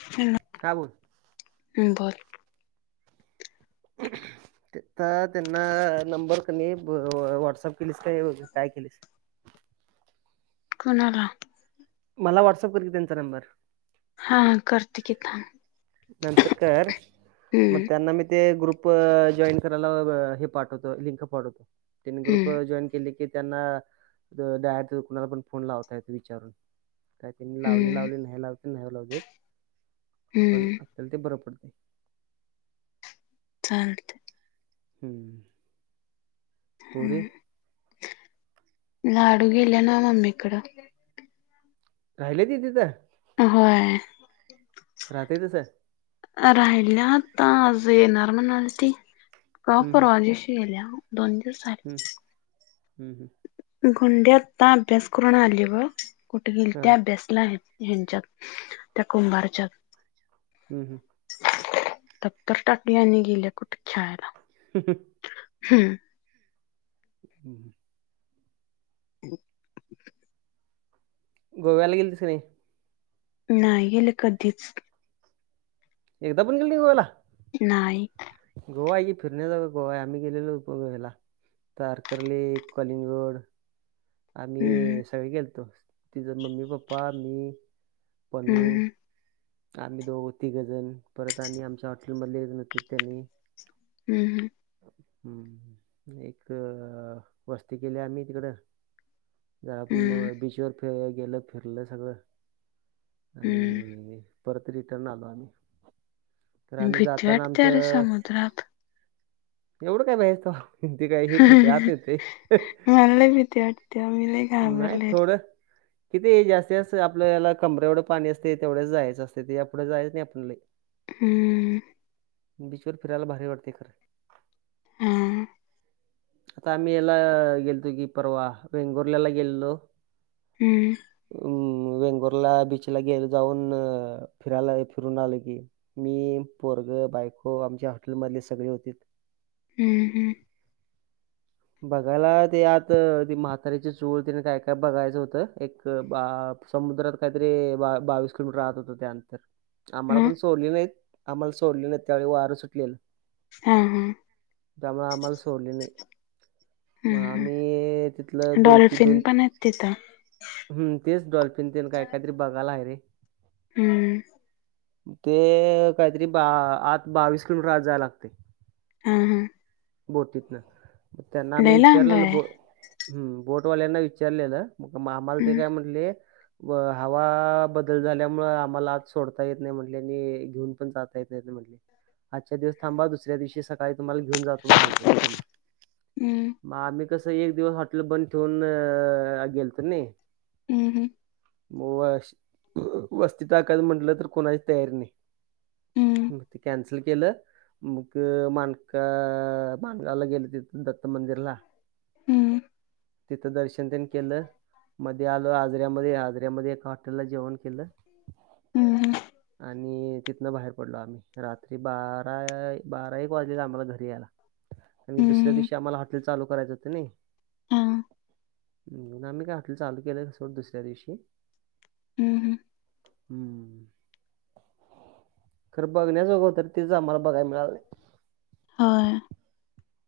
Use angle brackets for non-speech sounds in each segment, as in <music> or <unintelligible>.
<unintelligible> का बोल? हम्म बोल. तिथं कने त्यांना नंबर कने व्हाट्सअप. केलीसं काय ऐवजी काय केलीसं? कुणाला? मला व्हॉट्सअप कर कि त्यांचा नंबर. हा, करते की थांब. नंतर कर मग हम्म त्यांना मी ते ग्रुप ग्रुप जॉईन करायला हे पाठवतो, लिंक पाठवतो. त्यांनी ग्रुप हम्म जॉईन केले की त्यांना तिथं डायरेक्ट कुणाला पण फोन लावता येतो विचारून, काय त्यांनी लावली, हम्म लावली नाही लावली. नाही लावू देत. पण हम्म आपल्याला ते बरं पडतंय. चालतं. हम्म. पोरी हम्म, लाडू गेल्याला मम्मीकडं? राहिले ती तिथं? होय. राहतंय तसं. राहिल्या आता आज येणार म्हणालती. काल हम्म परवा दिवशी गेल्या दोन दिवस झालं. हम् हम्म हम् गुंडी आता अभ्यास करून आली बघ कुठं हा गेलती अभ्यासला हेंच्यात त्या कुंभारच्यात हम्म हम्म दप्तर टाकल्या आणि गेल्या कुठं खेळायला? <unintelligible> हम्म हम् <unintelligible> गोव्याला गेलतीस काय नाही? नाही गेले कधीच? एकदा पण गेला नाही गोव्याला? नाही. गोवा आहे की फिरण्या जोगा गोवा आहे आम्ही गेलेलो गो हेला तारकरली, कलिंगड हम्म आम्ही सगळे गेलतो तिज मम्मी, पप्पा मी, पनू हम्म आम्ही दोघं तिघ जन परत आणि आमच्या हॉटेल मधले एक जण होते त्यांनी हम्म हम्म एक वस्ती केली आम्ही तिकडं हम्म बीचवर फि गेलं फिरलं सगळं हम्म आणि परत रिटर्न आलो आम्ही तर आम्ही भिती जाताना वाटत्या रे आमचं समुद्रात. एवढं काय भ्यायचं तवा ते काय हे करते आत येतेय. मला लई भिती वाट ते आम्ही लई नाही थोडं किती जास्तीत जास्त आपलं याला कमरे एवढं पाणी असतय तेवढंच जायचं असतय तेच्या पुढं जायच नाही आपण लई <inaudible> हम्म बीचवर फिरायला भारी वाटते खरं. हा आता आम्ही याला गेलतो की परवा वेंगुर्ल्याला गेलेलो हम्म अं वेंगुर्ला बीचला गेलं जाऊन फिरायला फिरून आलं की मी पोरगं, बायको, आमच्या हॉटेलमधले सगळे होतीत. हम्म हम्म बघायला ते आत ती म्हातारीची चूळ तेन काय काय बघायचं होतं एक बा समुद्रात काहीतरी बावीस किलोमीटर आत होत ते अंतर आम्हाला मग पण सोडले नाहीत आम्हाला सोडले नाहीत त्यावेळी वारं सुटलेलं. हा हा त्यामुळे आम्हाला सोडले नाही मग हम्म हम्म आम्ही तिथलं दोन तीन डॉल्फिन दोन पण आहेत तिथं हम् तेच डॉल्फिन तेन काय काय तरी बघायला आहे. हम्म. ते कायतरी बा आत बावीस किलोमीटर आत जाया लागतंय. हा हां. बोटीत न, त्यांना आम्ही लय लांब विचारलेलं आहे ब-बोटवाल्यांना विचारलेलं. मामाला ते हम्म काय म्हनले व हवा बदल झाल्यामूळ आम्हाला आज सोडता येत नाय म्हनले आणि घेऊन पण जाता येत नाय म्हणले. आजच्या दिवस थांबा दुसऱ्या दिवशी सकाळी तुम्हाला घीऊन जातो म्हणालते त्यांनी. हम्म म आम्ही कसं एक दिवस हॉटेल बंद ठेवून गेल तर नाय हम्म हम्म. म वस- वस्ती टाकायचं म्हणलं तर कुणाची तयारी नाय. हम्म मग ते कॅन्सल केलं मग मानका अ माणगावला गेलीतीत दत्त मंदिरला. हम्म तिथं दर्शन तेन केलं. मध्ये आलो आजऱ्यामध्ये आजऱ्यामध्ये एका हॉटेलला जेवण केलं. हम्म हम्म आणि तिथनं बाहेर पडलो आम्ही रात बारा बारा एक वाजल्या आम्हाला घरी यायला. आणि दुसऱ्या हम्म दिवशी आम्हाला हॉटल चालू करायं होत नाई हा हम्म, आम्ही काय हॉटेल चालू केलं सोड दुसऱ्या दिवशी. हम्म हम्म. हम्म, खरं बघण्या जोग होत तेरचं आम्हाला बघाय मिळालं नाय. होय.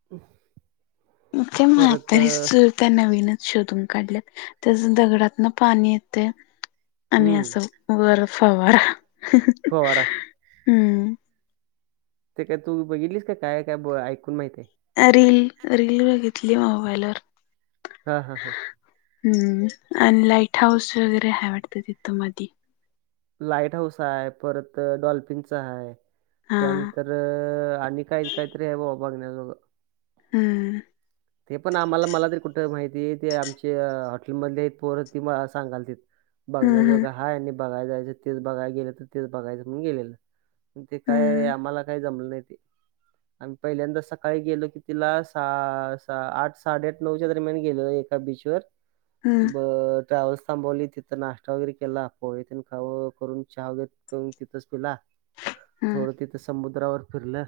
<inaudible> मग काय परत अ, म्हातारीच त्या नवीनच शोधून काढल्यात त्याज दगडातन पाणी येतय आणि हम्म असं वर फवारा. फवारा. हम्म. ते काय तू बघितलीस का काय काय ऐकून माहिती आय? अ -रील रील बघितली मोबाईलवर. हा हा हा. हम्म, आणि लाईट हाऊस वगैरे हाय वाटतं तिथं मधी. लाईट हाऊस आय परत डॉल्फिनचा आय. हा त्यानंतर आणि काय काय तरी हाय बाबा बघण्या जोग. हम्म. ते पण आम्हाला मला तरी कुठ माहिती ते आमच्या हॉटेलमधले हायत पोर ती मला सांगालतेत. बघण्याजोग हम्म हाय आणि बघाय जायचं तेच बघाय गेल तर तेच बघायचं म्हण गेलेलं. ते काय हम्म आम्हाला काय जमलं नाय ते. अन् पहिल्यांदा सकाळी गेलो कितीला सा आठ साडेआठ नऊच्या दरम्यान गेलेलो एका बीचवर. हम्म ब ट्रॅव्हल्स थांबवली तिथं नाश्ता वगैरे केला पोहे तेन खाव करून चहा व कवून तिथंच पिला. हम्म थोडं तिथं समुद्रावर फिरलं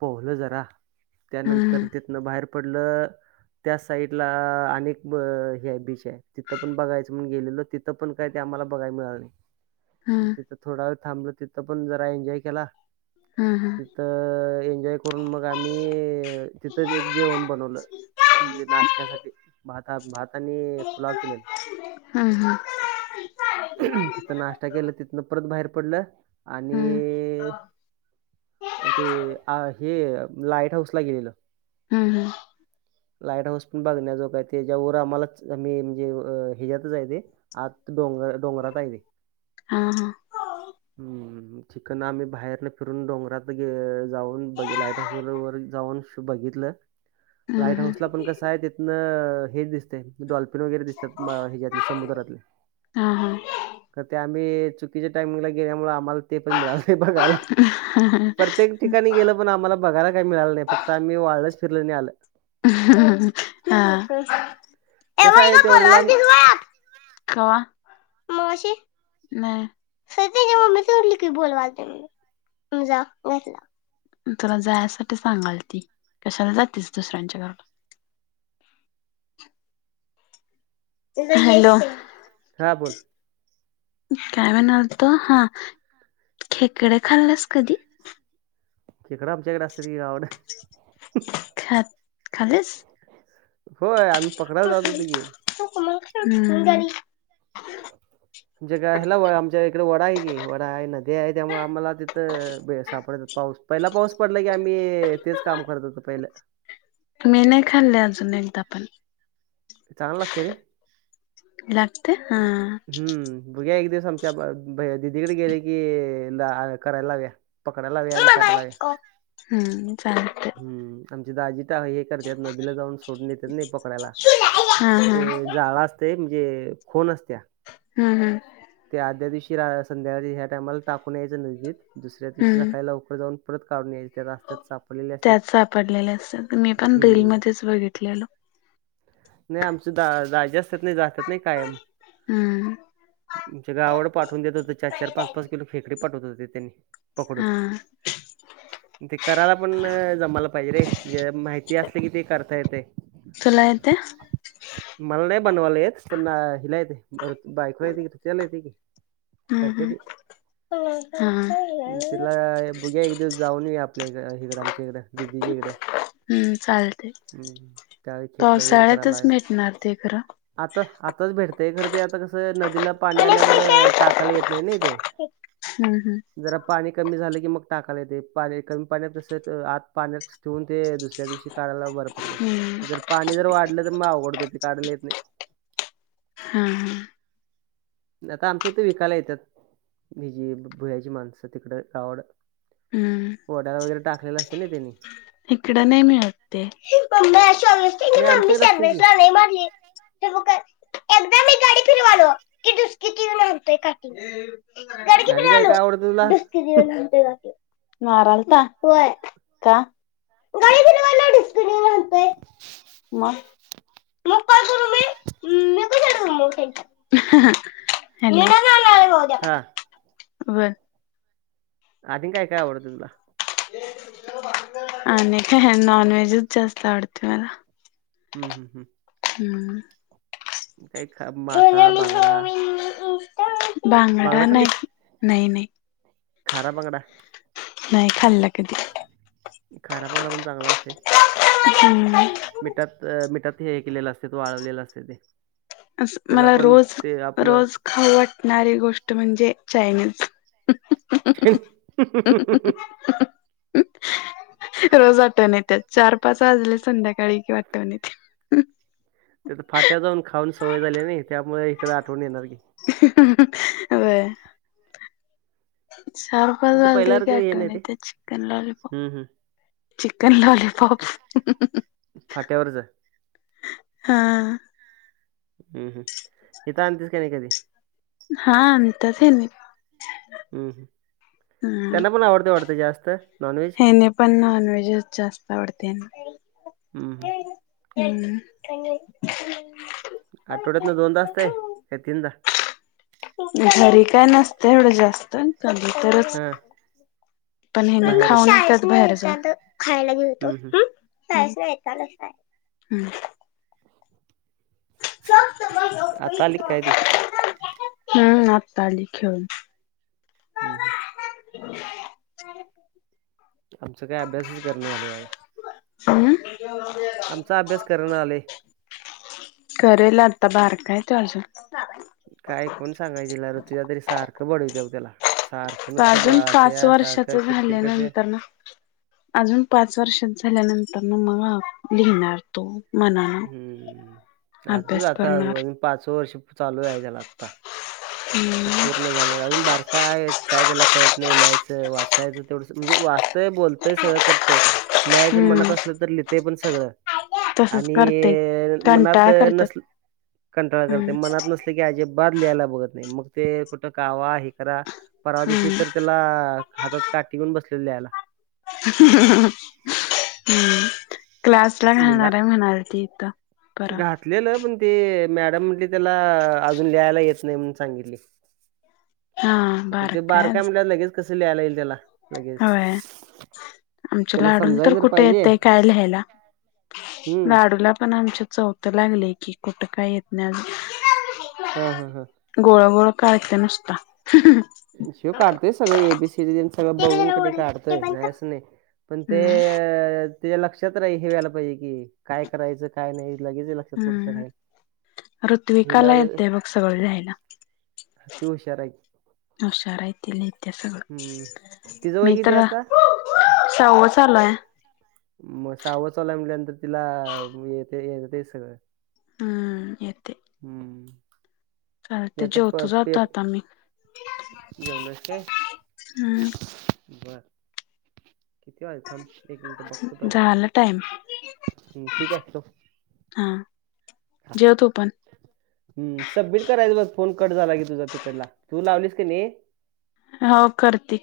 पोहलं जरा. त्यानंतर हम्म तिथनं बाहेर पडलं. त्या साईड ला अनेक हे बीच आय तिथं पण बघायचं म्हण गेलेलो ती थ -पण काय ते आम्हाला बघाय मिळाल नाय. मग हम्म तिथं थोडा वेळ थांबलो, तिथं पण जरा एन्जॉय केला. हा हा. तिथं एन्जॉय करून मग आम्ही तिथंच एक जेवण बनवलं म्हणजे हम्म. नाश्त्यासाठी भातात-भातानी पुलाव केलेला. <inaudible> हा हा. करून तिथं नाश्ता केलं तिथनं परत बाहेर पडलं आणि हम्म. ओ, ते, आ, हे लाईट हाऊस ला गेलेलं. हा हा. लाईट हाऊस पण बघण्याजोग आहे. ते त्याच्यावर आम्हांला आम्ही म्हणजे ह्याच्यातच आहे ते. आत डोंगर-डोंगरात आहे ते. हा हा. हम्म, चिकन आम्ही बाहेरन फिरून डोंगरात जाऊन बघ लाईट हाऊस वर जाऊन ते बघितलं हम्म लाईट हम्म. हाऊसला पण कसं आहे तिथन हेच दिसतंय डॉल्फिन वगैरे दिसतात मग ह्याच्यातले समुद्रातले. हा हा. तर ते आम्ही चुकीच्या टाइमिंगला गेल्यामुळे आम्हाला ते पण मिळालं नाही बघायला प्रत्येक ठिकाणी गेलं पण आम्हाला बघायला काय मिळालं नाही, फक्त आम्ही वाळलंच फिरलं आणि आलं. <unintelligible> हा <inaudible> ए कसं होय आहे ग तेवढं लांब बोलवालतीस होय आत? कावा? मगाशी, नाहीये, खरं त्यांच्या मम्मीने सांगितलं की बोलवालत्या म्हणून. तू जा म्हटला, मग तुला जाण्यासाठी सांगालती कशाला जातेस दुसऱ्यांच्या घरात. <unintelligible> हॅलो! हा बोल. काय म्हणालता? हा, खेकडे खाल्लास कधी. खेकडा आमच्याकडे असतेत की गावकड. खात खाल्लेस? होय आम्ही पकडायला जात होतो की. हम्म. <unintelligible> जग आ हेला व आमच्या इकडं वडा हाय की, वडा हाय नदी हाय त्यामुळं आम्हाला तिथं सापडत्यात. पाऊस पहिला पाऊस पडला की आम्ही, तेच काम करत होतो पहिलं मी नाय खाल्ले अजून एकदा पण चांगल लागतंय ते लागते हां, हां हम्म. बगुया एक दिवस आमच्या ब दिदीकडं गेल की आ करायं लाव्या. पकडा लावूया आणि कराय लावूया. हम्म चालतंय हम्म आमचे दाजी त्या हे करत्यात नदीला जाऊन सोडून येत्यात नी पकडायला हा हा. ते हम्म जाळ अस तय म्हणजे खोल असत्या हम् हम् ते आदल्या दिवशी रा, संध्याकाळी ह्या टायमाला टाकून यायचं नदीत, दुसऱ्या दिवशी हम्म सकाळी लवकर जाऊन परत काढून यायचं. त्यात सापडलेल्या असतं मी पण बेल हम्म मध्येच बघितलेलो. नाही आमच दा, दाजी असतात नही, जात्यात नाही कायम हम्म. आमच्या गावाकडं पाठवून देत होते चार -चार, पाच -पाच किलो फेकडी पाठवत होते ते त्यांनी पकडून. हा <unintelligible> करायला पण जमाला पाहिजे रे. जे माहिती असली, कि ते करता येतय. तुला येतय? मला नाय बनवायला येत, पण हिला येते, बायको येते की, <unintelligible> येते की. हम्म करत्या ती. हम्म तिला बघूया एक दिवस जाऊन येउ आपल्या इकडें अ आमच्या इकडे दिदीच्या इकडे. हम्म चालतंय. त्यावेळी खेकडं वगैरे करायला पावसाळ्यातच मेटणार ते खरं आता आताच भेटतय. खरं ते आता कसं नदीला पाणी आल्यामुळ टाकायला येत नाही नाइ ते. हम्म हम्म. जरा पाणी कमी झालं की मग टाकाला येतेय. पाणी कमी पाण्यात तस आत पाण्यात ठेवून ते दुस त्या दिवशी काढायला बरं पडतंय. हम्म जर पाणी जर वाढलं तर म आवघड होते, ते काढाला येत नाई. हा हा. <unintelligible> आमच्या इथे विकायला येत्यात. हेजी भुयाची माणसं तिकड गावाकड. हम्म वड्या वगैरे टाकलेला असते ना त्यांनी. इकड नाई मिळत ते. मम्मे सोयश त्यांची नाही मम्मी आमच्याकडे असते सर्वेश की ला लई मारली. <unintelligible> एकदा मी गाडी फिरवालो, की डुसकीत यून हाणतोय काठी. गाडी की आणि काय फिरवालो. काय आवडतं तुला? कीत यून हाणतूय बघ त्यू. मारालता. व्हय. का? गाडी फिरवालो डुसकीन व्हन. म <inaudible> नको साईड मग. हॅलो. येणार नाही उद्या हा बर. आणि काय काय आवडतं तुला? आणि काय, नॉन व्हेजच जास्त आवडते मला हम् हम् हम. म्म्.. म काय, खा मासा फांगडा फांगडा नाइ खाल्लीस नाय नाइ. खारा बांगडा नाइ खाल्ला कधी खारा <unintelligible> पण चांगला असते. हम्म. मिठात मिठात हे केलेलं, असत्यात ओ वाळवलेलं असते ते अस त्याला मला पण रोज ते आपलं रोज खाऊ वाटणारी गोष्ट म्हणजे, चायनीज रोज आठवण येते. चार पाच वाजले, संध्याकाळी आठवण येते. तिथं फाट्याव जाऊन खाऊन सवय झाल्या नई, त्यामुळं इकडं आठवण येणार की व्हय सहा वाजून तिथं आले की, पहिल्यासारखं हे नाही आठवण ते येत्या चिकन लॉलीपॉप हम्म, हम्म. चिकन लॉलीपॉप फाट्यावर जा. हा हम्म, हम्, इथं आणतेस का नाही कधी हा आणतात ह्यांनी हं. हम्म. त्यांना पण आवडते वाटतं जास्त नॉनव्हेज? त्यानी पण नॉनव्हेजच जास्त आवडते. हं हं. हम्म. <unintelligible> आठवड्यातन दोनदाच काय? का तिनदा? घरी काय नसतं एवढं जास्त. कधी तर <unintelligible> पण हेना बाहेरच खाऊनसत बाहेर जातो. हम्म, हम्म. <unintelligible> आता आली काय ती हं, आत्ता आली खेळून. हं हं. <inaudible> आमच काय अभ्यासच करणं झाले बाबा. अं? आमचा अभ्यास करना झालंय. करेल आता, बारकाय तो अजून. <inaudible> काय कोण सांगायचे ला र तिला. तरी सारखं बडवतीव त्याला सारखं. तो नुसतं अजून पाच बडवत्या वर्षाच सारखं किरकिर झालं करत्या नंतर ना अजून पाच वर्षाचा झाल्यानंतर न मग लिहिणार तो. मनानं. हं. आजच अभ्यास आता करणार अजून पाच स वर्ष चालू आहे त्याला आता. ते पूर्ण झालेल अजून बार काये काय त्याला कळत नाही, लिहायचं- वाचायचं तेवढ. म्हणजे वाचतंय बोलतंय सगळं करतंय. लिहायचं मनात हम्म असलं तर लिहितय पण सगळं. तसच आणि करते. अ मनात कंटाळा करतात नसल कंटाळ करते हम्म मनात नसल ते की अजिबात लिहायला बघत नाही. म ते कुठ कावा हे करा. परवा दिशी हम्म. तर ला हातात काटी घेऊन बसलेली लिहायला. हं. क्लास ला लिहिला घालणार आहे म्हणाल ती इथं. परवा घातलेलं पण ते मॅडम म्हटले त्याला अजून लियला येत नाही म्हण सांगितले. हा आता ते बारका आहे बारकाय अजून. म्हटल्या लगेच कसं लियला येईल त्याला? लगेच होय. आमच्याला त्याला लाडूला समजाय तर जर कुठे पाहिजे येतंय काय लिहायला? हम्म लाडूला पण आमच्या चौथ लागलय की, कुठं काय येत नाही अजून. हं हं हं. गोळा गोळा काढतय नुसता. अं ह्यो काढतोय सगळे ए बी सी डी ते तेन सगळं बघून कनि काढतोय. नाही असं नाही. पण ते हम्म त्याच्या लक्षात राही हे व्यायला पाहिजे की, काय करायचं काय नाही. लगेच हिल त्याच्या पुढच हम्म. राहील हिला ऋत्विकाला येतय बघ सगळं लिहायला ती हुशार आहे की. हुशार हाय ती लिहित्या सगळ. हम्म तिचं वय मी किती आहे तर आता सहावं चालूय. म सहावं चालू हाय म्हणल्यानंतर तिला तेच येतंय सगळं. हां येतय. हं. चालतय जेवतो जातो आता मी. जेवणारस काय हम्म. बर किती वाजलं थांब. एक मिनिट बघतो पहिला झाला टाइम हम् ठीक आहे ठेव. हा जेव तू पण. हम. सबमिट करायचं बघ. फोन कट झाला की, तुझा तिकडला. तू लावलीस की नाही. हो करते.